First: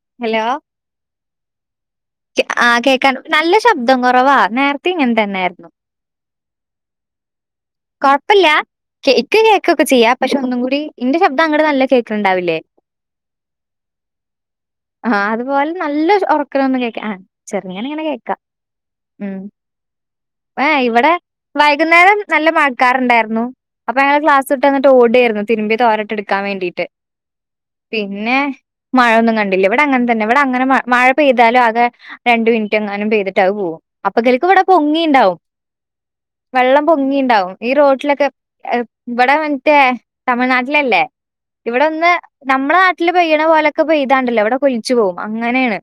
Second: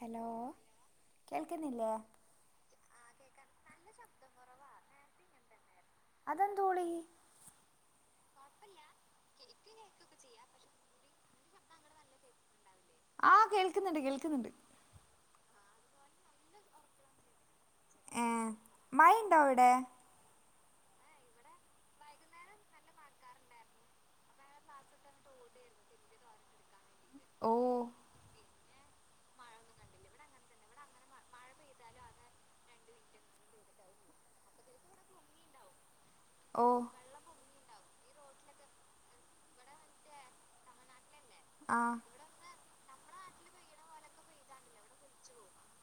Hello കേൾക്കണി ആ കേക്കാൻ നല്ല ശബ്ദം കൊ റവാ നേരത്തേം ഇങ്ങനെ തന്നെയായ്ര്ന്നു അതെന്തോളി കൊഴപ്പില്ല ശരിക്ക് കേക്ക ക്കൊക്കെ ചെയ്യാ പക്ഷെ ഒന്നും കൂടി ഇന്റെ ശബ്ദം അങ്ങട് നല്ല കേൾക്ക്ണ് ണ്ടാവില്ലേ ആഹകേൾക്കുന്ന്ണ്ട് കേൾക്കുന്ന്ണ്ട് ആ അതുപോലെ നല്ല ഉറക്കെനെന്ന് കേക്ക ആ ചെറ്ങ്ങനെങ്ങനെ ഏ കേക്കാം മഴ ഉം ഉണ്ടോ അവിടെ വേ ഇവിടെ വൈകുന്നേരം നല്ല മഴക്കാറുണ്ടായ്ര്ന്നു അപ്പ ഞാൻ ക്ലാസ് വിട്ടെന്ന്ട്ട് ഓടായിര്ന്നു തിരുമ്പി തോരട്ടെടുക്കാൻ വേണ്ടീട്ട് ഓ പിന്നെ മഴൊന്നും കണ്ടില്ല ഇവിടെ അങ്ങനെ തന്നെ ഇവിടെ അങ്ങനെ മ മഴ പെയ്താലും അത് രണ്ട് മിനിറ്റെങ്ങാനും പെയ്തിട്ട് അത് പോകും അപ്പകൽക്ക് ഇവിടെ പൊങ്ങീണ്ടാവും ഓ ഉണ്ടാവും ഈ റോഡിലൊക്കെ ഇവിടെ മറ്റേ തമിഴ്നാട്ടിലല്ലേ ആ ഇവിടൊന്ന് നമ്മുടെ നാട്ടില് പെയ്യണ പോലൊക്കെ പെയ്താണ്ടല്ലോ ഇവിടൊക്കൊലിച്ചു പോകും അങ്ങനേണ്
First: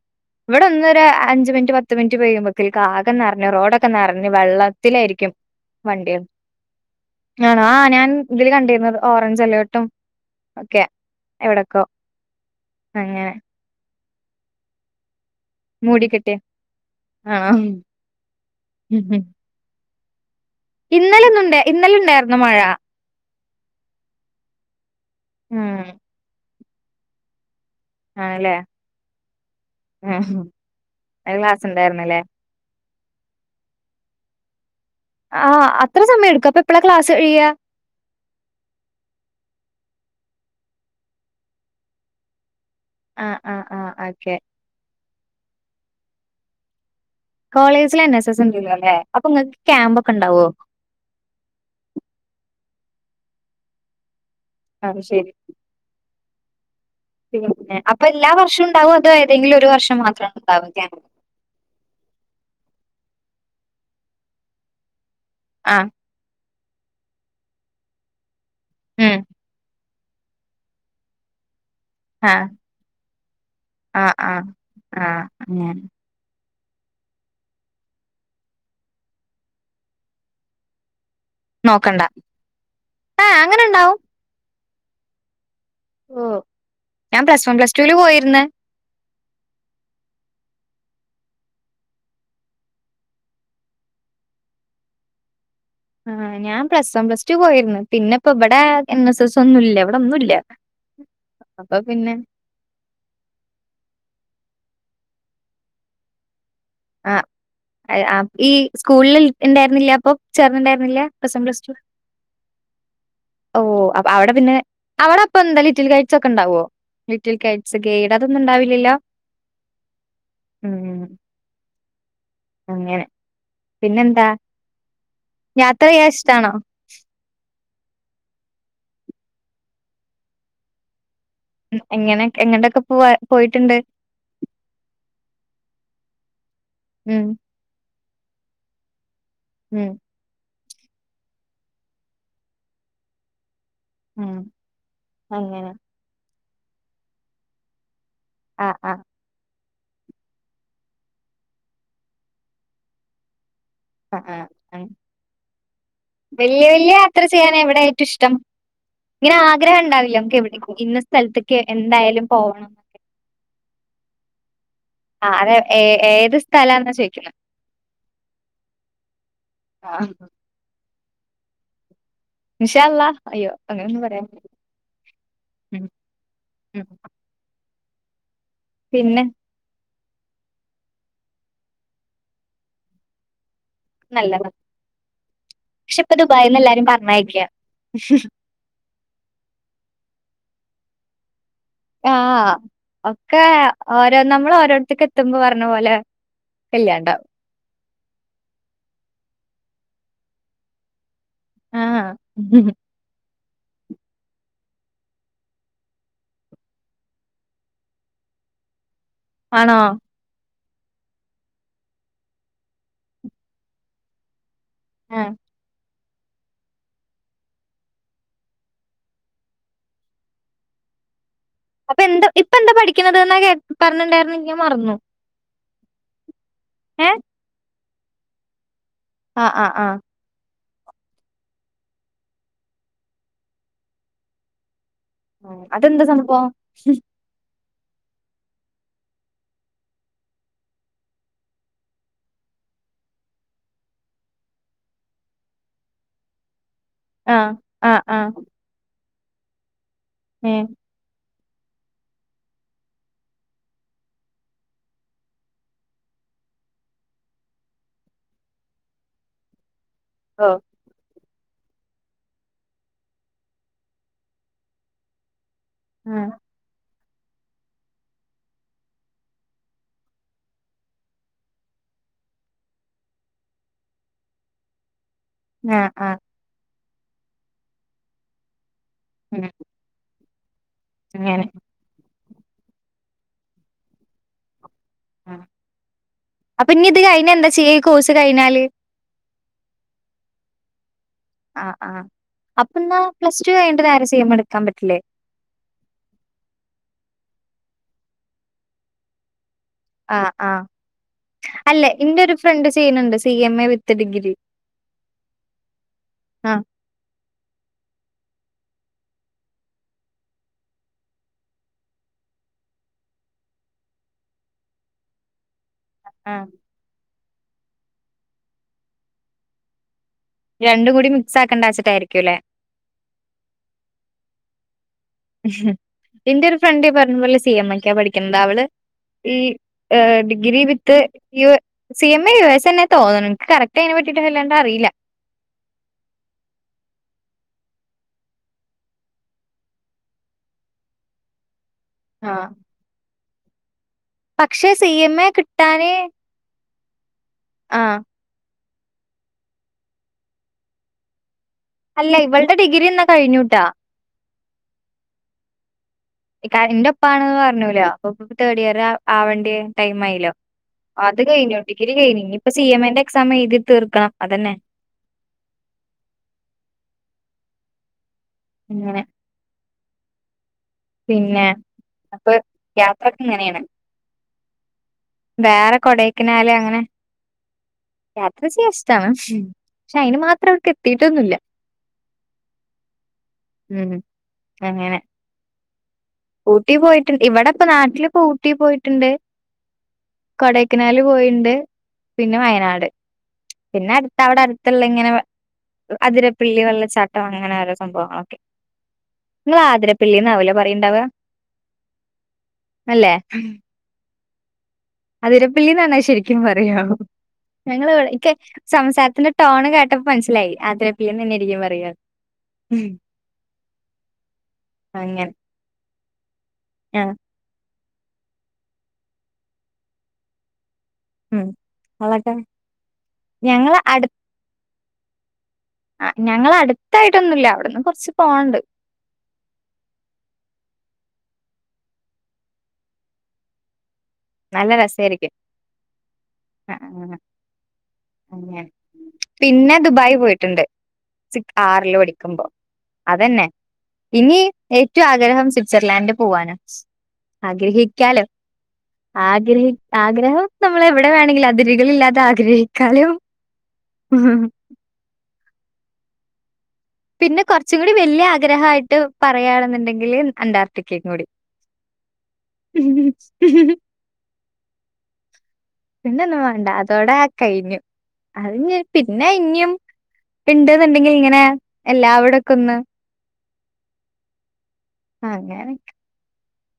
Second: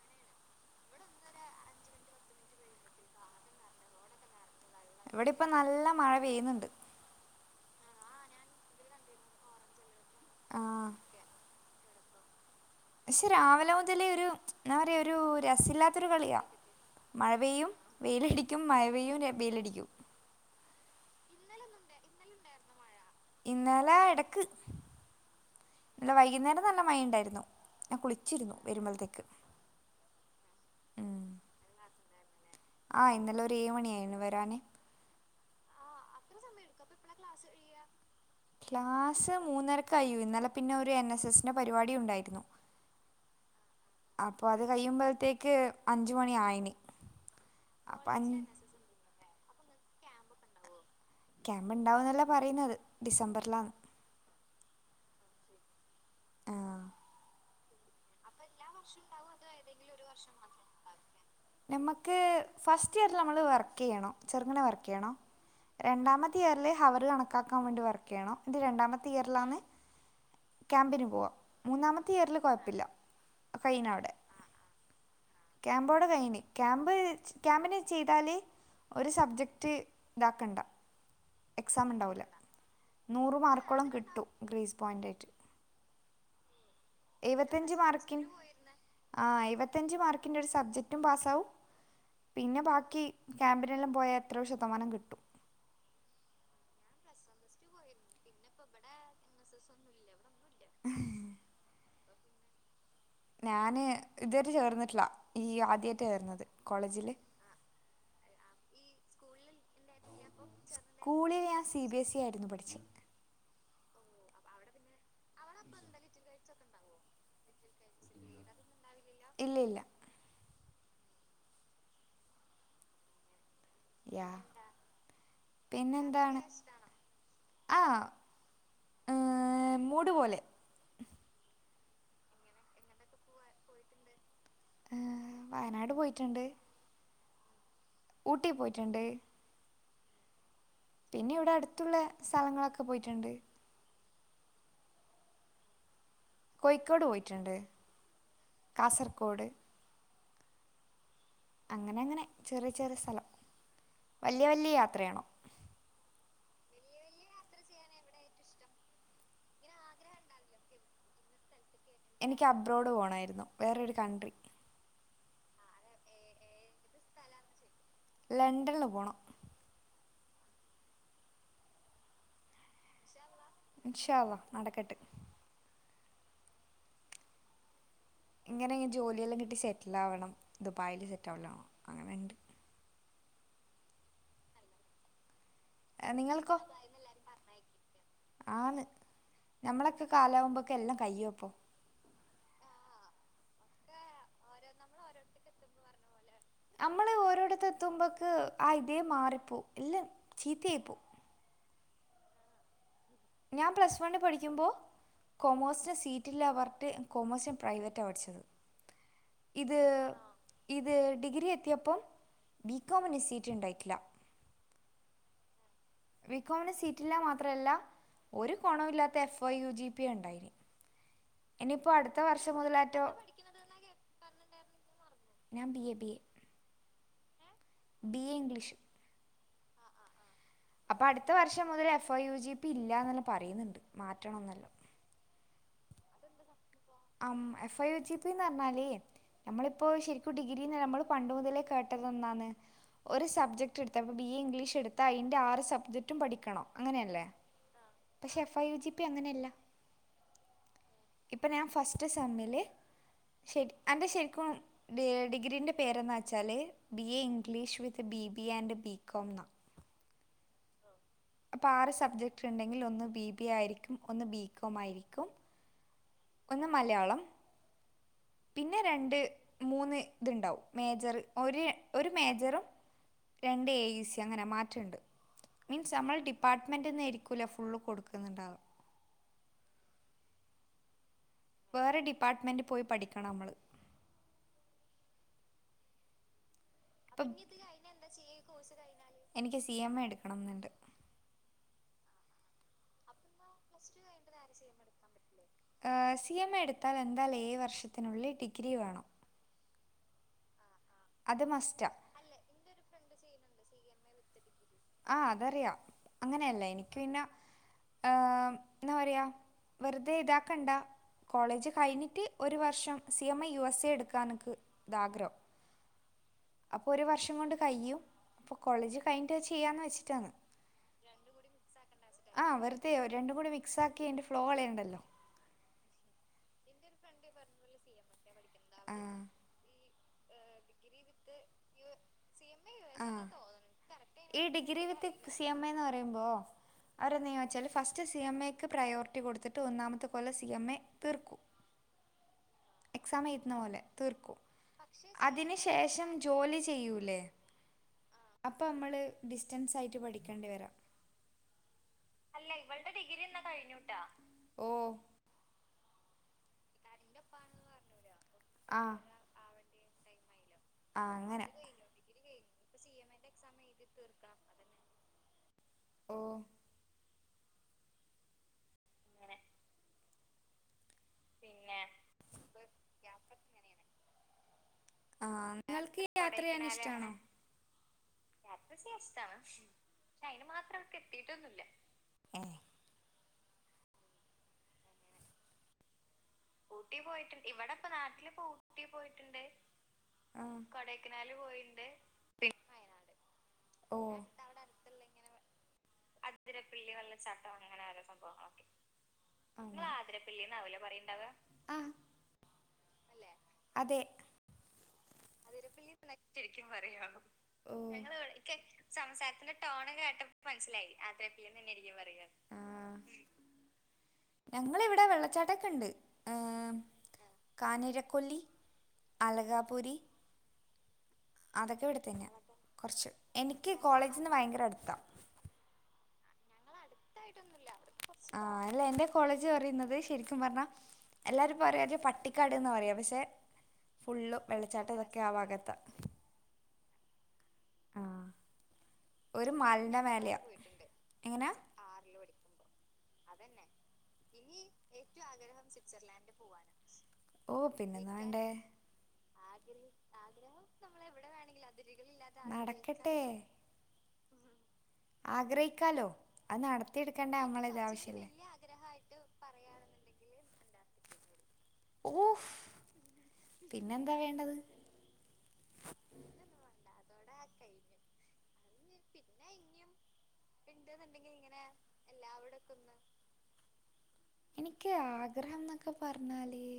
ഇവിടൊന്നൊര് അഞ്ചു മിനിറ്റ് പത്ത് മിനിറ്റ് പെയ്യുമ്പോത്തേക്ക് ആകെ നെറ്ഞ്ഞ് റോഡൊക്കെ നെറ്ഞ്ഞ് വെള്ളം ഇവിടെ ത്തിലായിരിക്കും ഇപ്പം നല്ല മഴ പെയ്യുന്നുണ്ട് ആണോ ആ ഞാൻ ഇതില് കണ്ടിരുന്നത് ഓറഞ്ച് അലേർട്ടും ആ ഒക്കെ എവിടൊക്കോ പക്ഷെ രാവിലെ മുതലേ ഒരു എന്താ പറയാ ഒരു രസമില്ലാത്തൊരു മൂടിക്കെട്ടി കളിയാ മഴ ആണോ പെയ്യും വെയിലടിക്കും മഴ പെയ്യും വെയിലടിക്കും ഇന്നല ഇന്നുണ്ട് ഇന്നലണ്ടായിരുന്നു മഴ ഇന്നലെ ഇടക്ക് ഉം ഇന്നലെ വൈകുന്നേരം നല്ല മഴണ്ടായിരുന്നു ആണല്ലേ ഉംഹ് ഉം അ ക്ലാസ്ണ്ടായിര്ന്നല്ലേ ആ ഇന്നലെ ഒരു ഏയുമണി ആയിരുന്നു വരാന് ആ അത്ര സമയം എടുക്കൊ അപ്പൊ എപ്പളാ ക്ലാസ്സു കഴ്യാ ക്ലാസ്സ് മൂന്നരക്ക് അയ്യോ ഇന്നലെ പിന്നെ ഒരു എൻ എസ് എസിന്റെ പരിപാടി ഉണ്ടായിരുന്നു ആഹ് ആഹ് ആഹ് ഓക്കെ അപ്പൊ അത് കഴിയുമ്പോഴത്തേക്ക് അഞ്ചു മണി ആയിന് കോളേജിലെ അപ്പം എൻ എസ് അഞ്ച് എസ് ഉണ്ട് അല്ലേ അപ്പൊ ഇങ്ങക്ക് ക്യാമ്പ ഒക്കെ ഉണ്ടാവോ ക്യാമ്പ് ഇണ്ടാവന്നല്ല പറയുന്നത് ഡിസംബറിലാണ് അതു ശെരി [inaudible] ആ അപ്പൊ എല്ലാ വർഷം ഉണ്ടാവോ അതോ ഏതെങ്കിലും ഒരു വർഷം മാത്രണോ ഉണ്ടാവ ക്യാപ് നമുക്ക് ഫസ്റ്റ് ഇയറിൽ നമ്മള് വർക്ക് ചെയ്യണോ ചെറുങ്ങനെ വർക്ക് ചെയ്യണോ ആഹ് രണ്ടാമത്തെ ഇയറില് ഹവർ കണക്കാക്കാൻ വേണ്ടി വർക്കയ്യണം ഇത് രണ്ടാമത്തെ ഉം ഇയറിലാന്ന് [inaudible] ക്യാമ്പിന് പോവാ മൂന്നാമത്തെ ഇയറിൽ ആഹ് കൊഴപ്പില്ലാ [inaudible] ഫൈനഅവിടെ ആഹ് ആഹ് ആഹ് അങ്ങനെ ക്യാമ്പോടെ കൈഞ്ഞ് ക്യാമ്പ് ക്യാമ്പിന് ചെയ്താല് ഒരു സബ്ജക്ട് ഇതാക്കണ്ട എക്സാം നോക്കണ്ട ഇണ്ടാവൂല്ല ആഹ് നൂറു അങ്ങനെ മാർക്കോളം കിട്ടും ഗ്രേസ് പോയിന്റായിട്ട് ഓആഉ എഴുവത്തഞ്ച് മാർക്കിനു [unintelligible] ആ എഴുപത്തഞ്ച് മാർക്കിന്റെ ഒരു സബ്ജക്ട് ക്റ്റും പാസ്സാവും പിന്നെ ബാക്കി ക്യാമ്പിനെല്ലാം പോയാ എത്രയോ ശതമാനം കിട്ടും ആഹ് ഞാൻ പ്ലസ് വൺ പ്ലസ് ടു പോയിരുന്നു. പിന്നെ ഇപ്പ ഇബടെ എൻ എസ് എസ് ഒന്നൂല്ല ഇവിടെ ഒന്നുംല്ല [unintelligible] പിന്നെ ഞാന് ഇതുവരെ ചേർന്നിട്ടില്ല ഈ ആദ്യായിട്ട ചേരുന്നത് ആആഹഈ സ്കൂളിൽ ഇണ്ടായിരുന്നില്ല അപ്പൊ ചേർന്നുണ്ടായിരുന്നില്ല പ്ലസ് സ്കൂളിൽ വൺ പ്ലസ് ഞാൻ two C B S E ആയിരുന്നു പഠിച്ചത് ഓ അ അവിടെ പിന്നെ അവിടെ അപ്പൊ എന്താ ലിറ്റിൽ കൈച്ചോ ഒക്കെ ഇണ്ടാവോ ലിറ്റിൽ കൈറ്റ്സ് ഗൈഡ് അതൊന്നും ഉണ്ടാവില്ലല്ലോ ഇല്ലി ഇല്ല ഉം അങ്ങനെ പിന്നെന്താ. യാ യാത്ര ചെയ്യാ ഇഷ്ട്ടാണോ ആഹ് ആ മൂടു പോലെ എങ്ങനെ എങ്ങട്ടക്കെ പോവ പോയിട്ടുണ്ട് ആ വയനാട് പോയിട്ടുണ്ട് ഉം ഊട്ടി പോയിട്ട്ണ്ട് മ് പിന്നെ ഇവിടെ അടുത്തുള്ള സ്ഥലങ്ങളൊക്കെ പോയിട്ടുണ്ട് ഉം അങ്ങനെ കോഴിക്കോട് പോയിട്ട്ണ്ട് ആഹ് ആഹ് കാസർഗോഡ് അങ്ങനെ നങ്ങനെ ചെറിയ ചെറിയ സ്ഥലം ആഹ് വല്ല്യവല്യ യാത്രയാണോ വെല്ലൃ വല്ലൃ യാത്ര ചെയ്യാനെവിടെയാ ഏറ്റവും ഇഷ്ട്ടം ഇങ്ങനെ ആഗ്രഹം ഇണ്ടാവില്ലേ നമുക്ക് എവിടെങ്കിലും ഇന്ന സ്ഥലത്ത് എനിക്ക് അബ്രോഡ് പോണായിരുന്നു വേറൊരു കൺട്രി ആ അതെ ഏ ഏത് സ്ഥലാന്നാ ചോയിക്കണെ? ലണ്ടൺല് പോണം ആഹ് ഇൻശാഅല്ലാഹ് അയ്യോ അങ്ങനെ ഒന്നും ഇൻഷാ പറയാൻ അള്ളാ നടക്കട്ടെ ഉം ഉം ഇങ്ങനെ ഈ പിന്നെ ജോലിയെല്ലാം കിട്ടി സെറ്റിൽ ആവണം ദുബായില് സെറ്റിലാവണം അങ്ങനെണ്ട് നല്ലതാ പക്ഷെ ഇപ്പൊ നിങ്ങൾക്കോ? ദുബായിന്ന് എല്ലാരും പറഞ്ഞയക്കാ ആന്ന് ഞമ്മളെക്കെ കാലാവുമ്പോ ക്കെല്ലാം കയ്യും അപ്പോ ആഹ് ഒക്കെ ഓരോ നമ്മൾ ഓരോട്ത്ത്ക്ക് എത്തുംന്ന് പറഞ്ഞ പോലെ നമ്മള് കല്യാണണ്ടാവും ഓരോടത്ത് എത്തുമ്പോക്ക് ആ ഇതേ മാറിപ്പോവും ഇല്ലേ ചീത്തിയായി പോവും ആഹ് ഹ് ഹ് ഞാൻ പ്ലസ് വണ്ണി പഠിക്കുമ്പോ കൊമോഴ്സിന് സീറ്റില്ലാപറഞ്ട്ട് കൊമഴ്സ് ഞാൻ പ്രൈവറ്റാ പഠിച്ചത് ഇത് ആണോ ഉ... ഇത് ഡിഗ്രി എത്തിയപ്പം ബീകോമിന് സീറ്റ് ഉണ്ടായിക്കില്ല. ഏ... ബീക്കോമിന് സീറ്റില്ലാ മാത്രല്ല ഒരു കൊണല്ലാത്ത F I U G P യാ ണ്ടായത്. [inaudible] അപ്പൊ എന്താ ഇപ്പ എന്താ പഠിക്കണതെന്നാ കേ പറഞ്ഞിണ്ടായിരുന്നെ ങ്കി ഞാൻ മറന്നു ഞാൻ ബി എ ബി എ ഏ ബി എ ഇംഗ്ലീഷ് ആ ആ ആ അപ്പൊ അടുത്ത വർഷം മുതൽ F I U G P ഇല്ല എന്നെല്ലാം പറയുന്നുണ്ട്. മാറ്റണം ന്നല്ല ആ അതെന്താ സംഭവം? അം എ F I U G P എന്നുറഞ്ഞാല് ഞമ്മളിപ്പോ ശരിക്കും ഡിഗ്രീ നമ്മള് പണ്ട് മുതലേ കേട്ടതെന്താന്ന് ഒരു സബ്ജക്ട് എടുത്ത അപ്പം ബി എ ഇംഗ്ലീഷ് എടുത്താ അതിന്റെ ആറു സബ്ജക്ടും പഠിക്കണം അങ്ങനെയല്ലേ..? ആഹ് ആഹ് പക്ഷെ F I U G P അങ്ങനെയല്ല ഏ ഇപ്പൊ ഞാൻ ഫസ്റ്റ് സെമ്മില് ശരി അന്റെ ശരിക്കും ഏ ഡിഗ്രീന്റെ പേരെന്നാന്ന്വെച്ചാല് B A English with B B A and BCom ന്നാ ഓ അപ്പ ആറ് സബ്ജക്ട് ഉണ്ടെങ്കിൽ ഒന്ന് ബി ബി ആയിരിക്കും ഒന്ന് ബികോം ആയിരിക്കും ആഹ് ഒന്ന് മലയാളം പിന്നെ രണ്ട് മൂന്ന് ത്ണ്ടാവും മേജർ ഒരു ഒരു മേജറും രണ്ട് ഏ ഇ സി അങ്ങനെ മാറ്റണ്ട്. ആഹ് മീൻസ് ആഹ് നമ്മള് ഡിപ്പാർട്ട്മെന്റിന്ന് ഏയിരിക്കൂല ഫുള്ള് കൊടുക്ക്ന്നുണ്ടാവ ഉം [inaudible] വേറെ ഡിപ്പാർ്മെന്റ് പോയി പഠിക്കണ മ്മള് അപ്പൊ ഇഞ്ഞി ത് അപ്പം കഴിഞ്ഞ ന്താ ചെയ്യാ. ഈ കോഴ്സ് കഴിഞ്ഞാല്? എനിക്ക് സി എം എ എടുക്കണംന്ന്ണ്ട് ആ ആ അപ്പൊ ന്നാ പ്ലസ് ടു കഴിഞ്ഞിട്ട് നേരെ സി എം എ എടുക്കാൻ പറ്റില്ലേ ഏ.. സി എം എടുത്താല് എന്താലും ഏഴു വർഷത്തിനുള്ളില് ഡിഗ്രി വേണം. ആ ആ അത് അല്ലെ മസ്റ്റാണ് എന്റെ ഒരു ഫ്രണ്ട് ചെയ്യുന്നുണ്ട് C M A with degree ആ അതറിയാം. ആഹ് അങ്ങനെയല്ലേ എനിക്ക് പിന്നെ ഏ മ് ന്നാ പറയാ വെറുതെ ഇതാക്കണ്ട കോളേജ് കഴിഞ്ഞിട്ട് ഒരു വർഷം C M A US A എടുക്കാനക്ക് ന്ത ആഗ്രഹം ആഹ് അപ്പൊ ഒരു വർഷം കൊണ്ട് കയ്യും അപ്പ കോളേജ് കഴിഞ്ഞിട്ട് അത് ചെയ്യാന്ന് ച്ച് ച്ചിട്ടാണ്. രണ്ടും കൂടി മിക്സ് ആക്കണ്ടാച്ചിട്ടായിരിക്കുംല്ലേ ആ വെറുതെ രണ്ടും കൂടെ മിക്സ് ആക്കി അതിന്റെ ഫ്ലോ കളയ ഉം ഹ് എൻ്റെ ഒരു ഫ്രണ്ട് ഈപറഞ്ഞ പോലെ സി എം എ ക്കാ പഠിക്കണത് അവള് ആഹ് ഈ degree with U C M A സ യു എന്നെ ആ തോന്നുന്നു എനിക്ക് കറക്റ്റ് അതിനെ പറ്റിട്ട് ഈ വല്ലാണ്ട് ഡിഗ്രി അറിയില്ല വിത്ത് സി എം എന്ന് പറയുമ്പോ അ ഫസ്റ്റ് സി എം എക്ക് പ്രയോറിറ്റി കൊടുത്തിട്ട് ഒന്നാമത്തെ കൊല്ലം സി എം എ തീർക്കും. ആഹ് [unintelligible] തീർക്കും. പക്ഷെ സി എം എ അതിനു ശേഷം ജോലി ചെയ്യൂലേ ആ അപ്പോ അമ്മള് ഡിസ്റ്റൻസ് ആയിട്ട് പഠിക്കേണ്ടി വരാ അല്ല ഇവളുടെ ഡിഗ്രിന്നാ കഴിഞ്ഞൂട്ടാ. ഓ [unintelligible] ന്റെ ഒപ്പാണെന്ന് പറഞ്ഞൂലോ അപ്പൊ തേർഡ് ഇയർ ആഹ് ആവേണ്ടിയെ ടൈം ആയീലോ ആഹ് അത് അങ്ങനെ കഴിഞ്ഞു ഡിഗ്രി കഴിഞ്ഞു. ഇനിയി പ്പെ സി എം ഇന്റെ എക്സാം എഴുതി തീർക്കണം അതന്നെ. ഓ ഇങ്ങനെ പിന്നെ അപ്പള് യാത്രക്കെ ഇങ്ങനേണ് ആഹ് വേറെ നിങ്ങൾക്ക് യാത്ര കൊടേക്കനാല് ചെയ്യാൻ അങ്ങനെ ഇഷ്ടാണോ യാത്ര ചെയ്യാഷ്ടാണ് പക്ഷേ അയിന് മാത്രം എത്തിട്ടൊന്നുല്ല ങ്‌ ഹേ ഉം അങ്ങനെ ഊട്ടി പോയിട്ട് ഇവിടെപ്പം നാട്ടില് പ്പം ഉട്ടിപോയിട്ടുണ്ട് ആഹ് കോടേക്കനാൽ പോയീണ്ട് പിന്നെ വയനാട് പിന്നെ ഓ അടുത്ത അവിടെ അടുത്തുള്ള ങ്ങനെ അതിരപ്പള്ളി വെള്ളച്ചാട്ടം ങ്ങനെ ഓരോ സംഭവങ്ങളൊക്കെ നിങ്ങള് ങ്ങള് ആതിരപ്പള്ളി ആതിരപ്പിള്ളിന്നാവൂലേ ന്നാവുല്ലേ പറയ്ണ്ടാവ പറീണ്ടാവാ അല്ലെ മ്ഹും [inaudible] അതിരപ്പള്ളി ന്നാണ് ശരിക്കും പറയാ ഓ ഞങ്ങൾ ഇവി ക്ക് സംസാരത്തിന്റെ ടോൺ കേട്ടപ്പോ മ ൻസിലായി ആതിര അതിരപ്പള്ളിന്നായിരിക്കും ആ ഞങ്ങളെ ഇവിടെ അങ്ങനെ വെള്ളച്ചാട്ടംക്ക ണ്ട് ഏ ആഹ് കാഞ്ഞിര കൊല്ലി അലകാപൂരി ഉം അതൊക്കെ ഇവിടെ തന്നെ കൊറച്ച് എനിക്ക് ഞങ്ങള് കോളേജിന്ന് ഭയങ്കര അടു ങ്‌ ഞങ്ങളെ അടു അടുത്തായിട്ടൊന്നുല്ല അവിടുന്ന് കൊറച്ച് പോവാണ്ട് അല്ല എന്റെ കോളേജ് പറയുന്നത് ശരിക്കും പറഞ്ഞ. എല്ലാരും പറയാത് പട്ടിക്കാട് ന്നാ പറയ പക്ഷേ ഫുള്ള് നല്ല വെള്ളച്ചാട്ടം തൊക്കെ ആ രസായിരിക്കും ഭാഗത്ത ആ അങ്ങനെ [inaudible] ഒരു പിന്നെ മലന്റെ ദുബായി മേലെയാ പോയിട്ടുണ്ട് എങ്ങനാ സിക് ആറിൽ പഠിക്കുമ്പോ അതെന്നെ ഇനി ഏറ്റവും ആഗ്രഹം സിറ്റിർലൻഡിൽ പോവാനാ ഓ പിന്നെന്നാ ആഗ്രഹിക്കാലോ വേണ്ടെ ആഗ്രഹി ആഗ്രഹം നമ്മള് എവിടെ വേണേലുംഅതിരുകളില്ലാതെ ആഗ്രഹിക്കാല്ലോ നടക്കട്ടെ ഉ ഹ് ഹും ആഗ്രഹിക്കാലോ അത് നടത്തിയെടുക്കേണ്ടത് നമ്മളല്ലേ ആവശ്യം വല്യ ആഗ്രഹയിട്ട് പറയാണ് ന്ന്ണ്ടെങ്കിൽ അന്റാർട്ടിക്കെ കൂടി ഓഫ് പിന്നെന്താ വേണ്ടത് പിന്നെന്നും വേണ്ട അതോടെ കഴിഞ്ഞു അത് ഞ് പിന്നെ ഞ് ഉം ണ്ട് ന്ന് ണ്ടങ്കിൽ ഇങ്ങനെ എല്ലാവടൊക്കെ ഒന്ന് എനിക് അങ്ങനെ ആഗ്രഹന്നക്കെ പറഞ്ഞാൽ ഈ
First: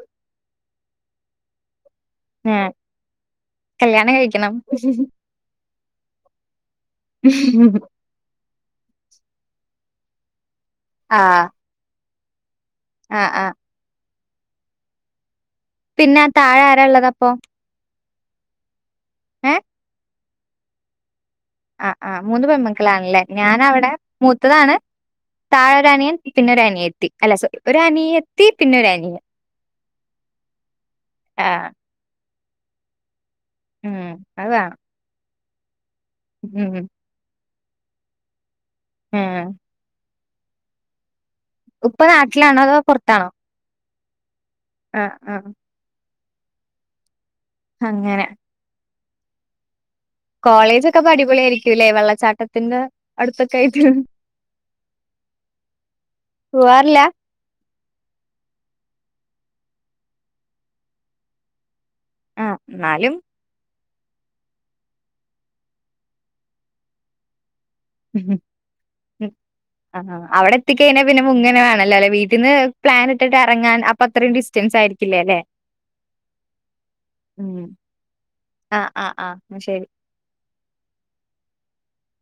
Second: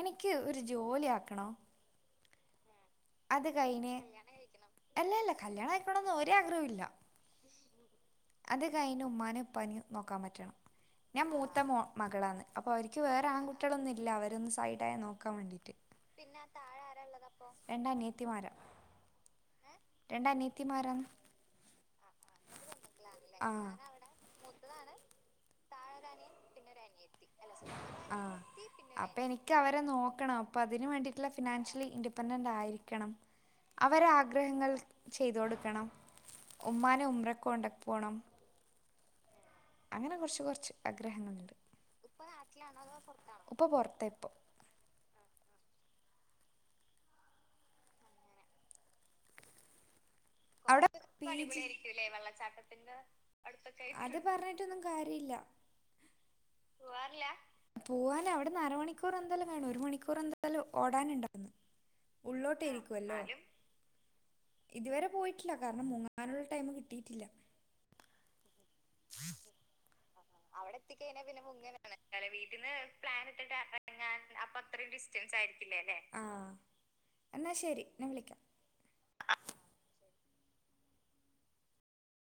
എനിക്ക് ഒരു ജോലി ആക്കണം ഉം അത് കയിഞ്ഞ് കല്യയാണം കഴിക്കണം അല്ലല്ല കല്ല്യയാണം കഴിക്കണന്ന് ഒരാഗ്രഹും ഇല്ല ഉ ഹ് ഹും അത് കഴിഞ്ഞ് ഉമ്മാനിം ഉപ്പാനിം നോക്കാൻ പറ്റണം ഞാൻ ആഹ് മൂത്ത മോ മകളാണ് അപ്പം അവര്ക് ആ വേറെ ആ ആൺകുട്ടികളൊന്നും ഇല്ല അവരെ ന്ന് സൈഡായി നോക്കാൻ വേണ്ടി പിന്നെ അ തായേ ആരാ ള്ളത് അപ്പൊ രണ്ട് അനിയത്തിമാര ‌ ഹേ രണ്ടാനിയത്തിമാര. അ ആ മൂന്ന് പെണ്മക്കളാണല്ലേ? ഞാനവിടെ മൂ ത്തതാണ് തായെ ഒരനിയൻ പിന്നെ ഒരനിയതി. ആ അനിയൻ അപ്പം എനിക്കവരെ നോക്കണം. അതിന് വേണ്ടീട്ടുള്ള ആ ഫിനാൻശലി ഇരി ണ്ടാണ്ടായിരിക്കണം അവരെ ഉം അത് ആഗ്രഹങ്ങൾ വേണം ചെയ്ത് കൊടുക്കണം. ഉം ഉമ്മാനെ ഉംറക്ക് കൊണ്ട പോണം. ഉം ഇങ്ങനെ കുറച്ച് കുറച്ച് ആഗ്രഹങ്ങളുണ്ട്. ഇപ്പൊ നാട്ടിലാണോ അതോ പുറത്താണോ? ഉപ്പ പുറത്താ ഇപ്പൊ ആഹ് ആഹ് അങ്ങനെ. കോളേജൊക്കെ [unintelligible] ഇപ്പൊ അടിപൊളിയായിരിക്കൂല്ലേ വെള്ളച്ചാട്ടത്തിന്റെ അടുത്തൊക്കെ ആയിട്ട് അത് പറഞ്ഞിട്ടൊന്നും കാര്യമില്ല ഇല്ല പൂവാറില്ല. പോവാല അവിടുന്ന് അര മണിക്കൂർ എന്തായാലും വേണം. ഒരു മണിക്കൂർ എന്തായാലും ഓടാനുണ്ടാന് ഉണ്ടാകും. ആ ഉള്ളോട്ട് ഇരിക്കും എന്നാലും അല്ലേ. ഇതുവരെ പോയി ഇല്ല, കാരണം മുങ്ങാനുള്ള ടൈം കിട്ടിയിട്ടില്ല. ഉം ഉം ആഹഹ അവിടെ എത്തിക്കഴിഞ്ഞാൽ പിന്നെ മുങ്ങനെവണല്ലോ. വീട്ടിൽ നിന്ന് പ്ലാനിട്ടിട്ട് ഇറങ്ങാൻ അപ്പം അത്രയും ഡിസ്റ്റൻസ് ആയിരിക്കില്ലേ? അല്ലെ? [unintelligible] ആ ഉം എന്നാൽ ശരി ഞാൻ വിളിക്കാം ആഹ ആഹ ആഹ ശരി.